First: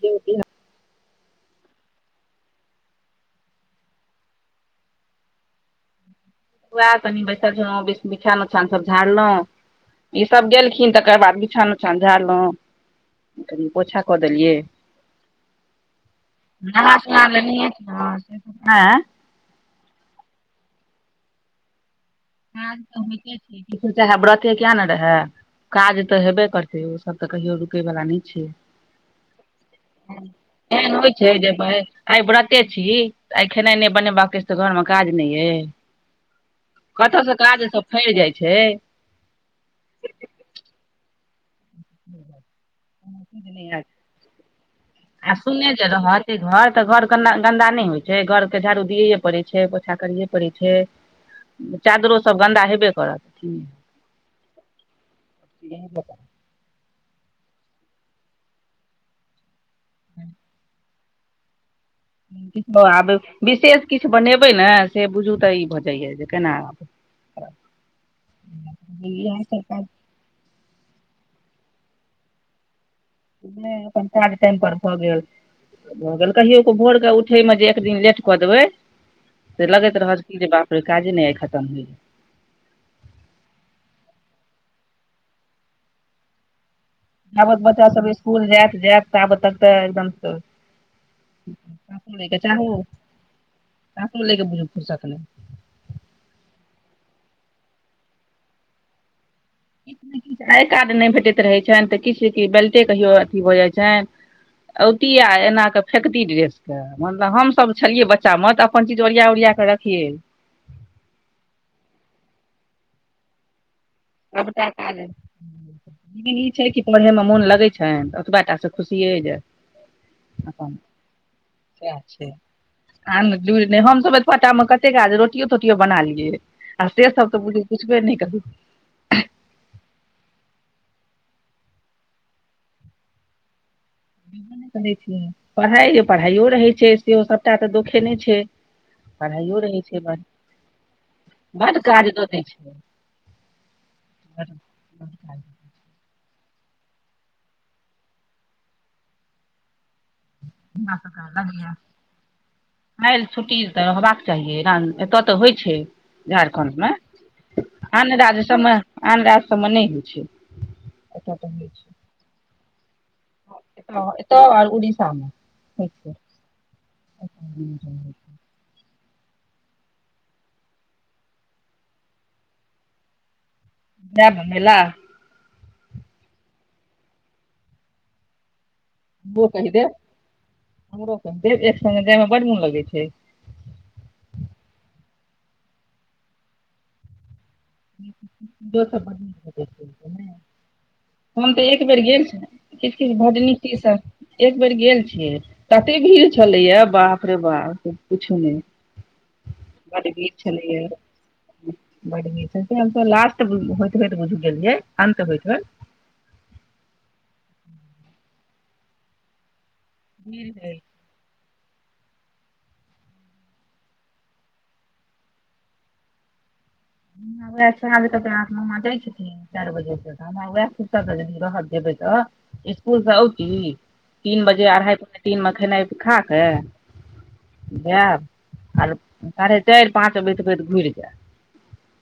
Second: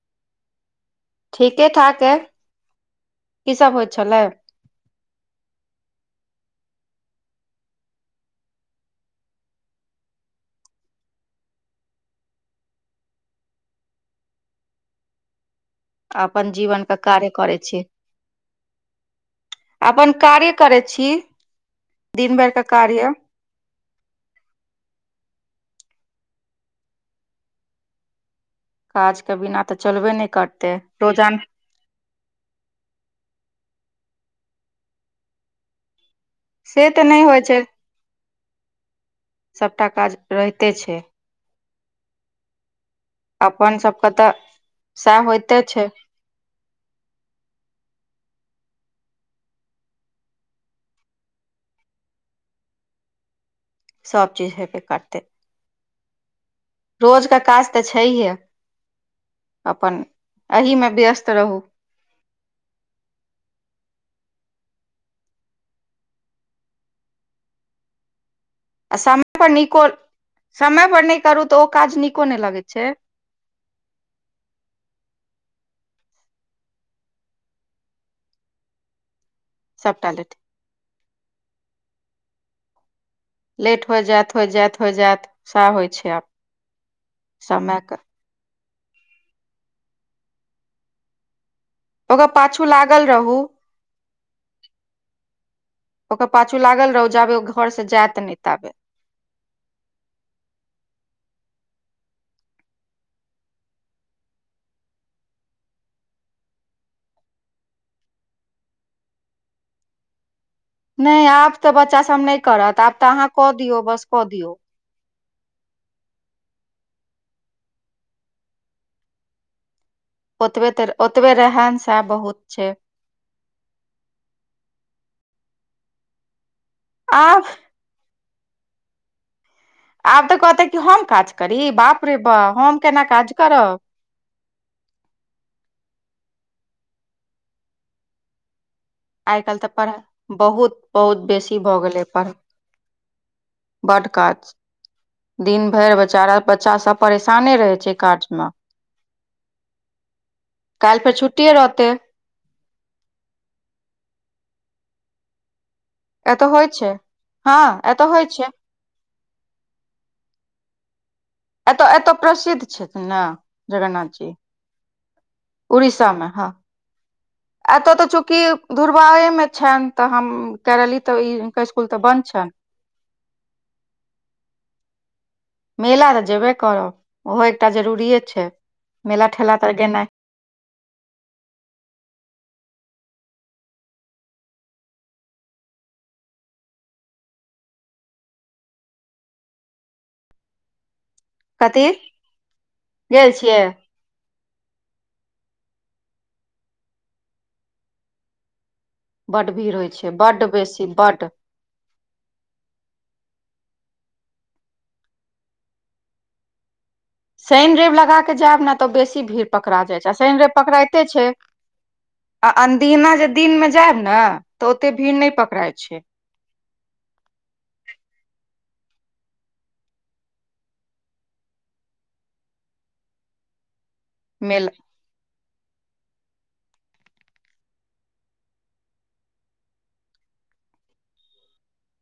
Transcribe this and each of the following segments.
ज [unintelligible] ठीके ठाक हइ, की सभ होइ छलै? वहा कनि बैसल अछान उठान सभ झाड़लहुँ ई सभ गेलखिन तकर बाद बिछान उछान झालो कनि पोछा कऽ देलियै। अपन जीवन के कार्य करै छी [unintelligible] आय अपन कार्य करै छै। काज तऽ होइते छै चाहे व्रते किया ने रहे। काज तऽ हेबे करतै ओसभ तऽ कहियो रुकै वला नहि छै। काजके बिना तऽ चलबे नहि करतै रोजान। भाय। आइ व्रते छी आइ खेनाइ नहि बनेबाक अछि। अछि तऽ घरमे काज नहि अइ से तऽ कतऽ नहि से होइ छै काज सभ फड़ जाइ छै। सभटा काज रहिते छै। अपन सभके तऽ सएह होइते सूने छै ज तहर। घर तऽ घर गन्दा नहि होइ छै, घरके झाड़ू दियए पड़े छै। पोछा करिये पड़ै छै। चादरो सभ गन्दा हेबे करत। सभ चीज हेपे करते रोज का काज तऽ छै हे अपन एहिमे व्यस्त रहू। कि आब विशेष किछु बनेबै ने से बुझू तऽ ई भऽ जाइया केना आब। [inaudible] आ समय इएह पर सब काज नीको समय पर नहि करू तऽ ओ काज नीको नहि लगैत छै। अपन चार टाइम पर भऽ गेल। भऽ गेल कहियो कऽ भोरके उठैमे जे एक दिन लेट कऽ देबै। से लगैत सभटा रहल लेट कजे बाप रे काजे नहि आइ खतम होइ। लेट हो जायइत हो जायइत हो जायइत सह होइ छै आब। आबत बच्चा समयके सभ स्कूल जायत जायत तबत तक तऽ एकदम। कऽ ओकर लैके पाछू चाहू लागल रहू कखन लैके बुझू फुरसत नहि। ओकर पाछू लागल रहौ जाबे घरसे जायत नहि ताबे। किछु किछु आय कार्ड नहि भेटैत रहैत छनि तऽ किछु क बेल्टे कहियो अथि भऽ जाइत छनि। औती आ एना कऽ फेकती ड्रेसके। मतलब हमसभ छलियै बच्चामे तऽ अपन चीज ओरिया ओरिया कऽ रखियै। नहि आब तऽ बच्चा सभ नहि करत आब तऽ अहाँ कऽ दियौ बस। कऽ अब दियौ तक। ई छै कि पढ़ैमे मोन लगै छनि, ओतबे टासँ खुशियै छै जे। ओतबे अपन तऽ ओतबे रहन सह बहुत छै। आ नहि, हमसभ फोटोमे कतेक आ रोटियो-टोटियो बना लियै आ से सभ आब तऽ बुझै छी। किछु बेर ने कभू। आब तऽ कहते कि हम काज करी बाप रे बाप हम केना काज करब। करै छियै पढ़ाइ पढ़ाइयो रहै छै से सभटा तऽ दुोखे नहि छै। आइ पढ़ाइयो काल्हि तऽ रहै पढ़ा छै बड बहुत बहुत बेसी भऽ बड गेलै काज दऽ पढ़ा। दै छै बड़ काज। लगैया दिन भरि बेचारा बच्चा सभ परेशाने रहे छै काज मे। कल फेर छुट्टी हे रहते। खइ छुट्टी तऽ रहबाक चाहीना एतय तऽ होइ छै। एतऽ होइ छै झारखण्डमे हँ एतऽ ने होइ राज छै सभमे आनर सभमे नहि होइ छै। एतय एतय एतय प्रसिद्ध छथि ने जगन्नाथ ए जी त आ उड़ीसामे उड़ीसा मे हँ एत त चूकि दुर्बारे मे छनि त हम कर रहली तऽ स्कूल त बन्द छनि [inaudible] नहि भनै ल मेला त जेबे करब ओहो एकटा जरूरिेए छै मेला हमरो ठेला कहि तऽ देब गेनाइ हमरो कहि देब एक संगे जायमे बड मोन लगै छै ढ़ [unintelligible] हम त एक कथी बेर गेल छ किछु किछु गेल छियै भजनीकी एक बेर गेल छियै तते भीड़ छलै या बाप रे बाप पुछु नहि बड भीड़ होइ बड छै भीड़ बड्ड छलैया बेसी बड्ड बड न छै हम त लास्ट होइत हो तो बुझ गेलियै अन्त होइत हो शनि रैब लगा कऽ जायब ने तऽ बेसी भीड़ पकड़ा जाइत छै आ शनि भीड़ रैव रहै पकड़इते छै आ अनदिना जे दिन मे जायब ने त ओते भीड़ नहि पकड़इ छै आब त आठ नाँ जाइ छिय चार बजे एह रहत देबै त स्कूल स अउति तीन मेला बजे अढ़ाइ बजे दिनमे खेनाइ खा क जायब आर साढ़े चारि पाँच अबैत बैत घुरि जायब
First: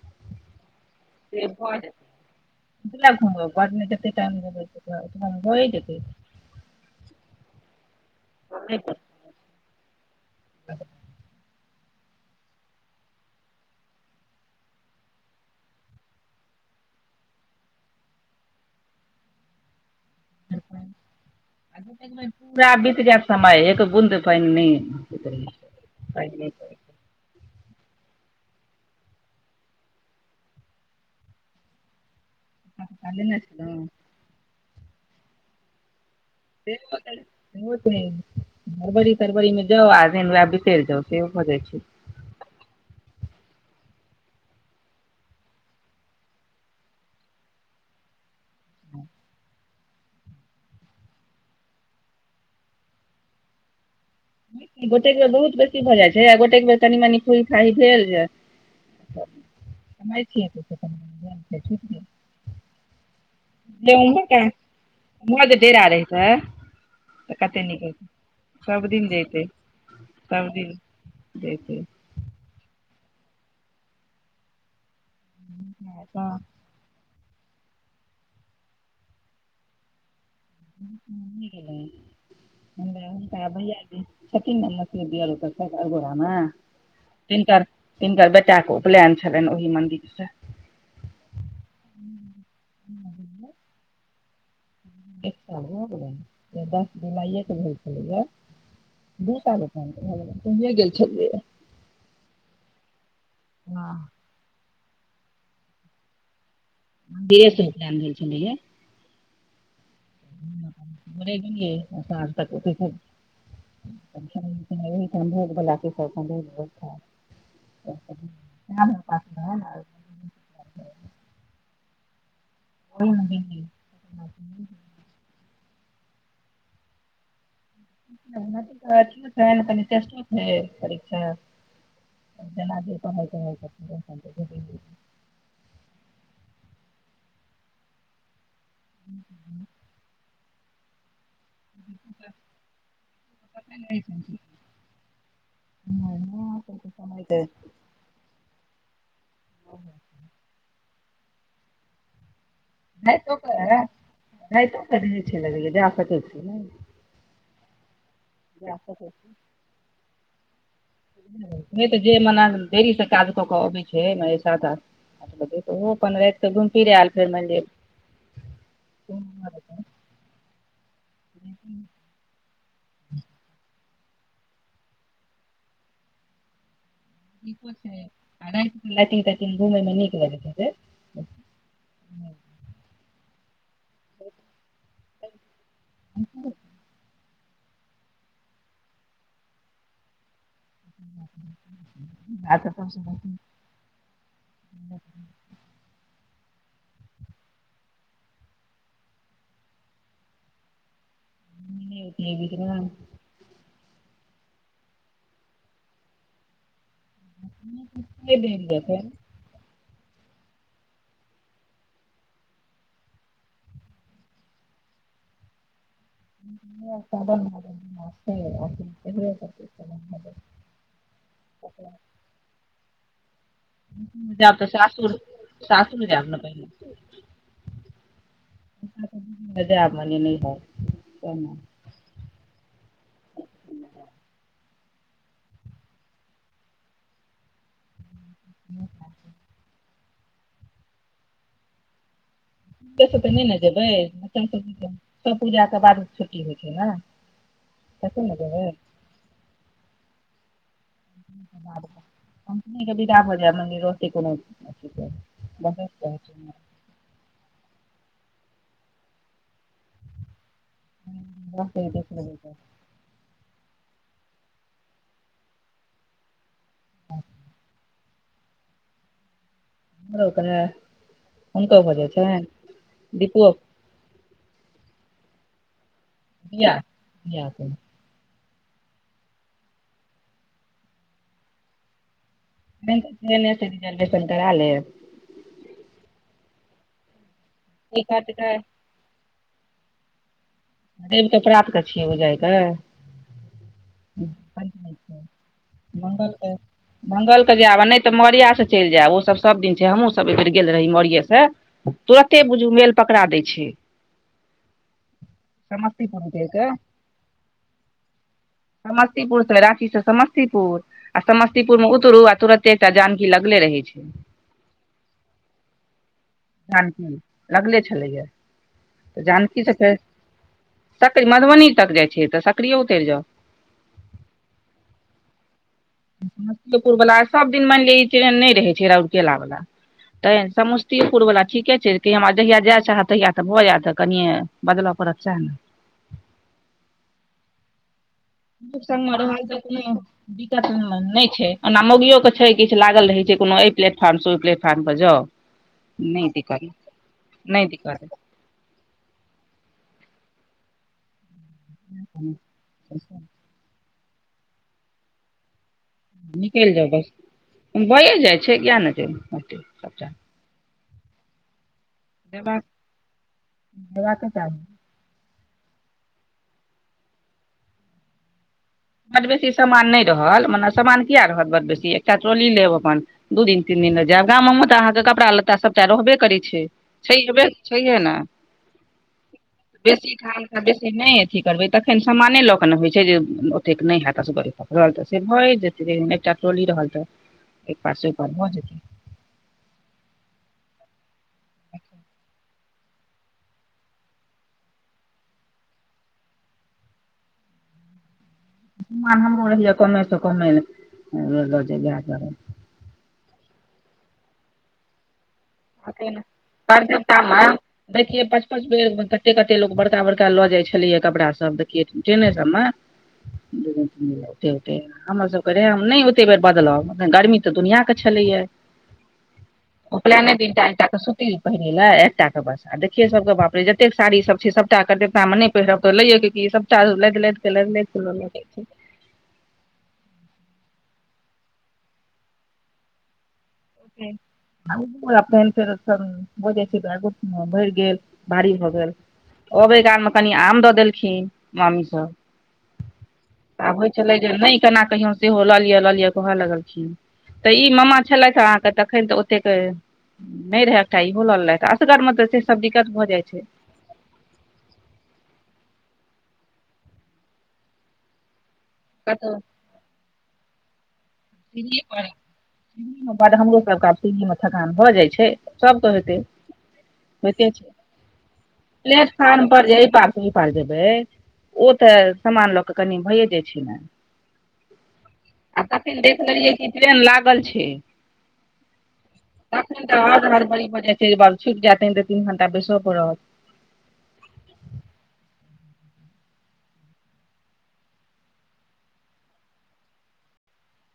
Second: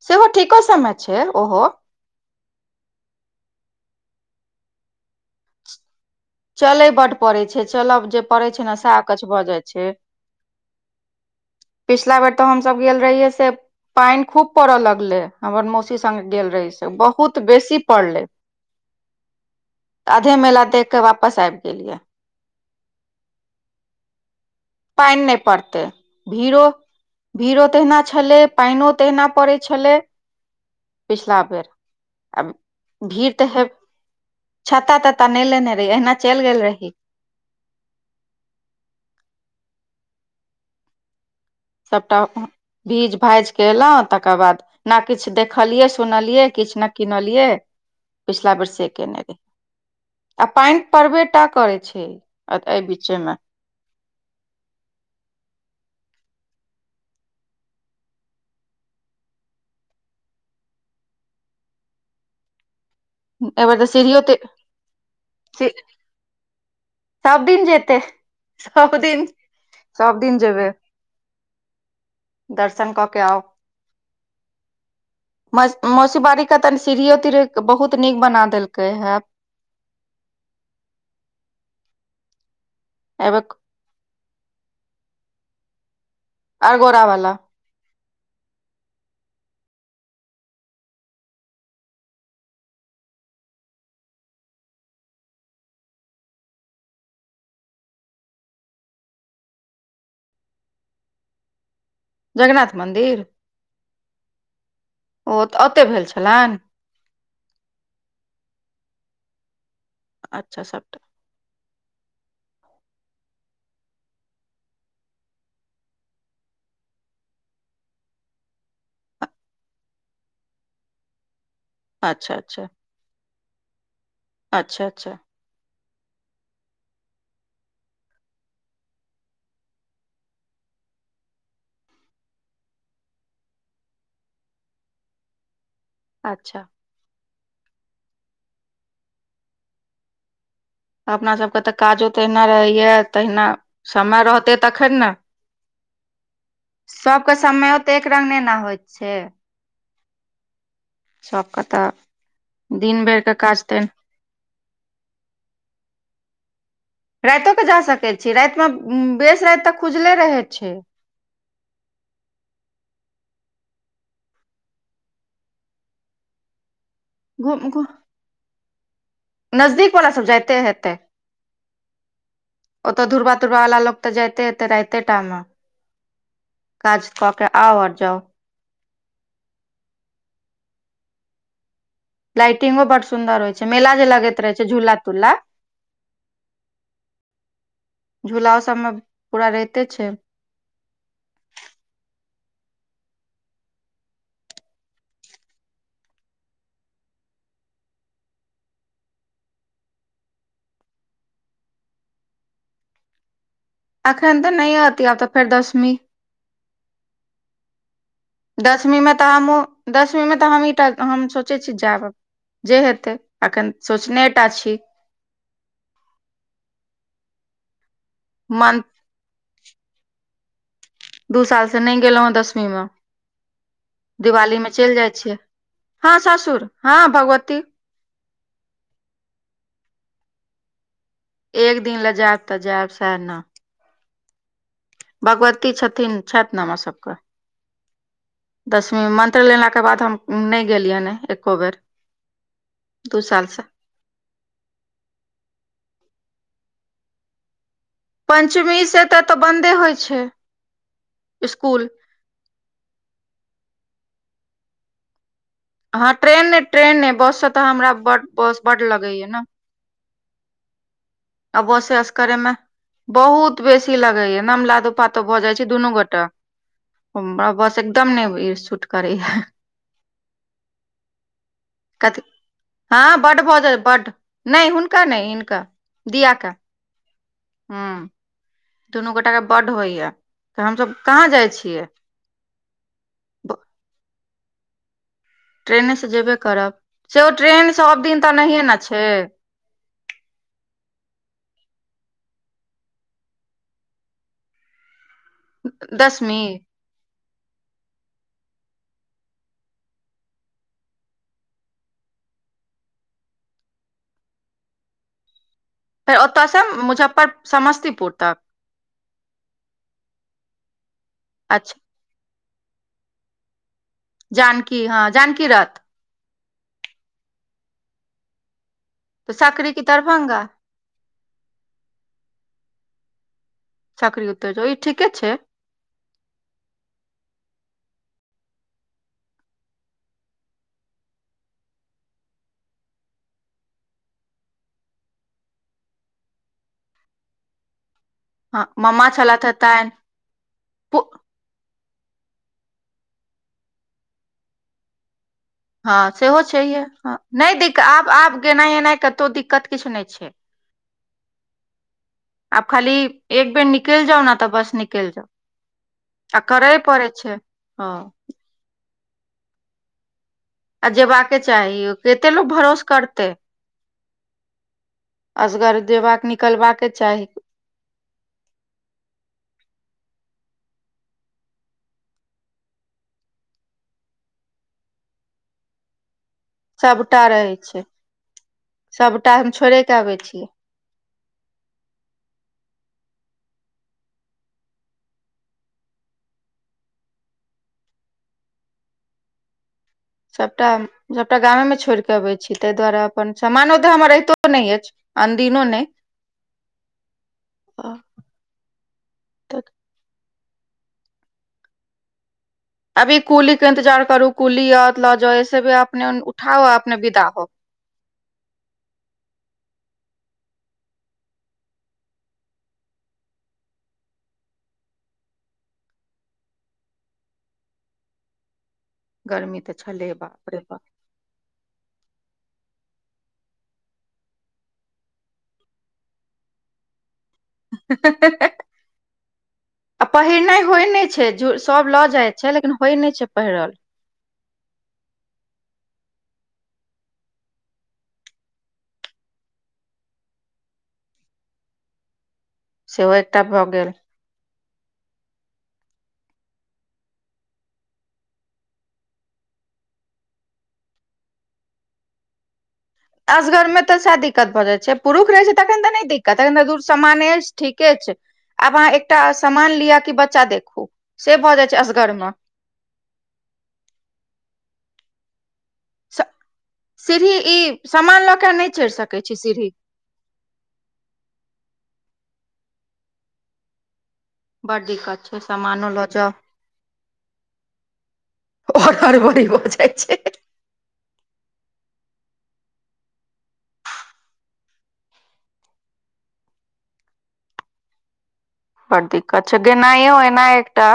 सेहो ठीको समय छै ओहो घ घटत टाइम [unintelligible] [unintelligible] ल अतवे मे भएजेतै चलय बड पड़ै छै चलब जे पड़ै छै ने सेह अकछ भ जाइ छै ह [inaudible] पिछला बेर त हमस गेल रहियै से पाइन खूब पड़य लगले हमर मौसी संगेगेल रहहि से बहुत बेसी पड़ले आधे मेला देख के वापस आबि गेलियै पूरा बीत गयके समय एक बूद फैनी पानि नहि पड़तै भीड़ो भीड़ो तहिना छलै पानिो तहिहना पड़ै छलै पिछलाबेर अ छै भीड़ लेने तऽ हे छलहुँ छ्ता त्तता नहि लेने रही अहिना चलि गेल रही हरबरी तरवरीमे जाउ आ वएह बिसरि जाउ सेहो भजै छै सबटा भीज भाइज के एलहुँं तकर बाद न किछु देखलियै सुनलियै किछु ने किनलियै पिछला बेर से केने रे आ पानि परड़बेटा करै छै एहि बीचे मे गोटेक बेर बहुत बेसी भ जाइत छै गोटेक बेर कनी मनी फू फाही भेल जाय समै एहिबेर तऽ सीढ़ियो ते उम्र जे ढेरा रहीतै त सब कते दिन नीक जेतै हेतै सब सभदिन दिन जैतै सब सभ जेबै दिन जैतै दर्शन क के आउ मौसी बारी क तनी सीढ़िययो तीढ़ियो बहुत नीक बना देलकै हे [unintelligible] गेल गेल हम हनक एहिबेर भैआी अरगोड़ा वाला [unintelligible] [unintelligible] तीनकर बेटा क उपलैन छलै ओहि मन्दिरसँ एकटा भऽ गेलै दस जोलाइये के होइ छलै है बूल तिय गेल छल जगन्नाथ मन्दिर वाह ओ ओतय भेल छलनि देर से उपलेन भेल छेलैये अच्छा सबटा रे गेलिय सझ तकत [unintelligible] हि तन भोग बला के सौक भोग बठा [unintelligible] [unintelligible] प अच्छा अच्छा ओ [unintelligible] अच्छा अच्छा त छै परीक्षा जेना जे कहै कहै छथि अच्छा ह [inaudible] अपना सब सबके तऽ काजो तहिना रहैये तहिना भेटैये समय रहते तखन ने समय सबके के समयो तऽ एक रंग नै ने होइत छै ओ [inaudible] सब कतऽ [unintelligible] जा सकै छी रातिओ क जा सकैत छी रातिमे जा सकै छी बेस राति तक खुजले रहै छै नहि तऽ जे मना देरी से काज कऽ के अबैत छै ने एहि सात आठ देख ओहो अपन रात कऽ घुम फिर आयल फेर मानि ले घुम घु नजदीक वाला सब जाइते हेतै [inaudible] ओतऽ दूरबा तूरबा वाल लोकोगऽ जायते राइते टाइम मे काज कके आउ आर जाउ ल त घुमय मे नीक लगैत ह लाइटिंगो बड्ड सुन्दर होइ छै मेला जे लगैत रहे छै झूला तूला झूला उसबमे पूरा रहिते छै ह [inaudible] आ तऽ सु [unintelligible] बुदरा [unintelligible] अखन तऽ नहि होती आब तऽ फेर दसवीं दसमी मे तऽ हमहूँ दसवीं मे तऽ हमहींटा हम सोचै छी जायब जे हेतै अखन सोचने टा छी म मन [unintelligible] दू साल से नहि गेलहुँ हं दसवीं मे [unintelligible] जाब दिवाली तऽ मे चलि जाइ सासुर छियै सासुर हँ जैब ने सासुर पहिले हँ भगवती जा मने न [unintelligible] हि हय एक दिन ले जायब तऽ जायब सएह ने भगवती छथिन छथि ने हमर सभके दसमीमे मन्त्र लेलाके बाद हम नहि गेलियैन ए एक्को बेर तऽ दू नहि साल ने से जेबै सभ पूजाके बाद छुट्टी होइ छै ने तखन ने जेबै पञ्चमीसँ तऽ बन्दे होइ छै स्कूल पंचमी के बिदा भ जेब [unintelligible] हँ ट्रेन ने ट्रेन बस से तऽ हमरा बड बस बड्ड लगैया ने आ रहतै बसे देख अस लेबै करेमे तऽ बहुत बेसी लगैया नम लादो पातो भऽ जाइ छै दुनू गोटा बस एकदम नहि सूट करै ये हमरो कहे हुनको भऽ जाइ कथि छनि हँ बड दीपो बहुत बड्ड नहि हुनका नहि हिनका दिया के य [inaudible] हँ दुनू गोटा के बड्ड होइया हमसब कहाँ जाइ छियै ब- [unintelligible] करा लेब ट्रेने से जेबे करब से ओ ट्रेन से सब दिन टिकट तऽ के नहिए ने छै रवि कऽ प्रातके छियै ओ जाइके मंगल दसमी [inaudible] मंगलके जायब आ नहि तऽ मरिया से चलि जायब ओसभ सभ दिन छै हमहूँसभ एहि बेेर गेल रही मरए से तुरते बुझू मेल पकड़ा दै छै फेर समस्तीपुर उतरि ओतऽ सँ के मुजफ्फर समस्तीपुर तक समस्तीपुर से राचीसँ समस्तीपुर आ अच्छा समस्तीपुरमे तुरू आ तुरते एकटा जानकी लगले रहै छौ जानकी हँ जानकी रथ जानकी लगले छलैए तऽ जानकी सकरी सँ की फेर दरभंगा सकरी मधुबनी तक जाइ छै तऽ सकरीये उतरि जाउ सकरी उतरि जाउ ओहि ठीके छै समस्तीेपुरवला सभदिन मानि लिअ ई ट्रेन नहि रहैत छै रौर केला वला त समस्तीपुर वला ठीके छै हमरा जहिया जाइ चाहत तहिया तऽ भऽ जायत कनिये बदलय परत छै न [inaudible] मामा छलथि हे तैं [inaudible] नहि छै ओना मौगियो के छै, किछु लागल रहै छै कोनो एहि प्लेटफार्म से ओहि प्लेटफार्म पर जाउ। हँ, नहि सेहो दिक्कत छैहे। हँ, नहि दिक्कत आब। आब गेनाइ-अएनाइ कतहु दिक्कत किछु नहि छै। [unintelligible] आब खाली एक बेर निकल जाउ न तऽ बस निकल जाउ आ निकलि करय जाउ पड़ै बस छै हँ भइए जाइ छै किए नहि छै हते सबटा आ जेबाक चाही, कते लोक देबाक भरोसा करते। देबाके चाही असगर देबाक निकलबाका के चाही बड बेसी सामान नहि रहल मने सामान किए रहलत बड बेसी एकटा ट्रोली लेब अपन दू-तीन दिन गाम जायब तऽ अहाँक कपड़ा-लत्ता सबटा रहबै करई छै सभटा कम बेस रहै छै ने, सभटा हम छोड़े के बेसी आबै छियै खला बेसी नहि। अथी करबै तखन सामाने लऽ कऽ ने होइत छै जे त नहि हेत असगरई पकड़ल तऽ से भए जेतै एकटा टोली रहल तऽ इ पार स उ पार भ जेते सबटा गामे में छोड़ि कऽ अबै छी तै दुआरे अपन समानो तऽ हमर रहितो नहि अछि अनदिनो ने समान हमरो रहिए कमे से कमे लऽ जे इएह दुआरे अभी कुलीक के इंतजार करू, कुली आएत तऽ लऽ जाउ। एना अपने उठाउ, अपने विदा हो। देखियए पाँच पाँच बेर कते कते लोक बड़का बड़का लऽ जाइ छलैय कपरा सब देखियै ट्रेने सबमे [unintelligible] हमरसभके रहै नहि ओतेक बेर बदलब गर्मी तऽ दुनिआँके छलैएा गरमी तऽ छले बाप रे बाप एकटा के सूती पहिरै लए एकटााके बस आ देखियै सबके बाप रे जतेक साड़ी सब छै सभटाेतमे नहि पेहरब त लेयक की सबटा लाईघ लाईघ बाप क आ पहिरनाइ होइ नहि छै सभ लऽ जाइत छै लेकिन होइ नहि छै पहिरल [unintelligible] फेर बैग भरि गेलै, बहुत भारी भऽ गेलै अबै काइल मे कनि आम दऽ देलखिन मामीसभ सेहो एकटा भऽ गेल नहि केना कहियो सेहो लऽ लिअ लऽ लिअ कहऽ लगलखिन तऽ ई मामा छलथि तखन तऽ ओते नहि रहे एकटा इहो ललथि असगर मे तऽ सब दिक्कत भऽ जाइ छै आसगर मे तऽ शादी दिक्कत भऽ जाइ छै पुरुष रहे छै तखन तऽ नहि दिक्कत तखन तऽ दूर समान छै ठीके छै आब अहाँ एकटा कतौ समामान लिअ कि बच्चा देखू से भऽ जाइ छै असगर मे सिढ़िमे हमरो सभके आब सिढ़िमे थकान भऽ जाइ छै। सबक होेइतै सीढ़ी होइते ई छै सामान लऽ के नहि चढ़ि सकैत छी प्लेटफार्म पर सीढ़ी जे ऐपार जे ओयपार जेबे ओ तऽ समान लऽ के कनि भइए जाइ छै ने बड दिक्कत छै आ सामानो लऽ देख जाउ लेलियै कि ट्रेन लागल छै आओर हड़बड़ी भऽ तखैन त जाइ छै आओर हरबरी भड जाय छै छुटि जेत तऽ तीन घंटा बैसअ परत बड़ दिक्कत छै गेनाइयो एना एकटा।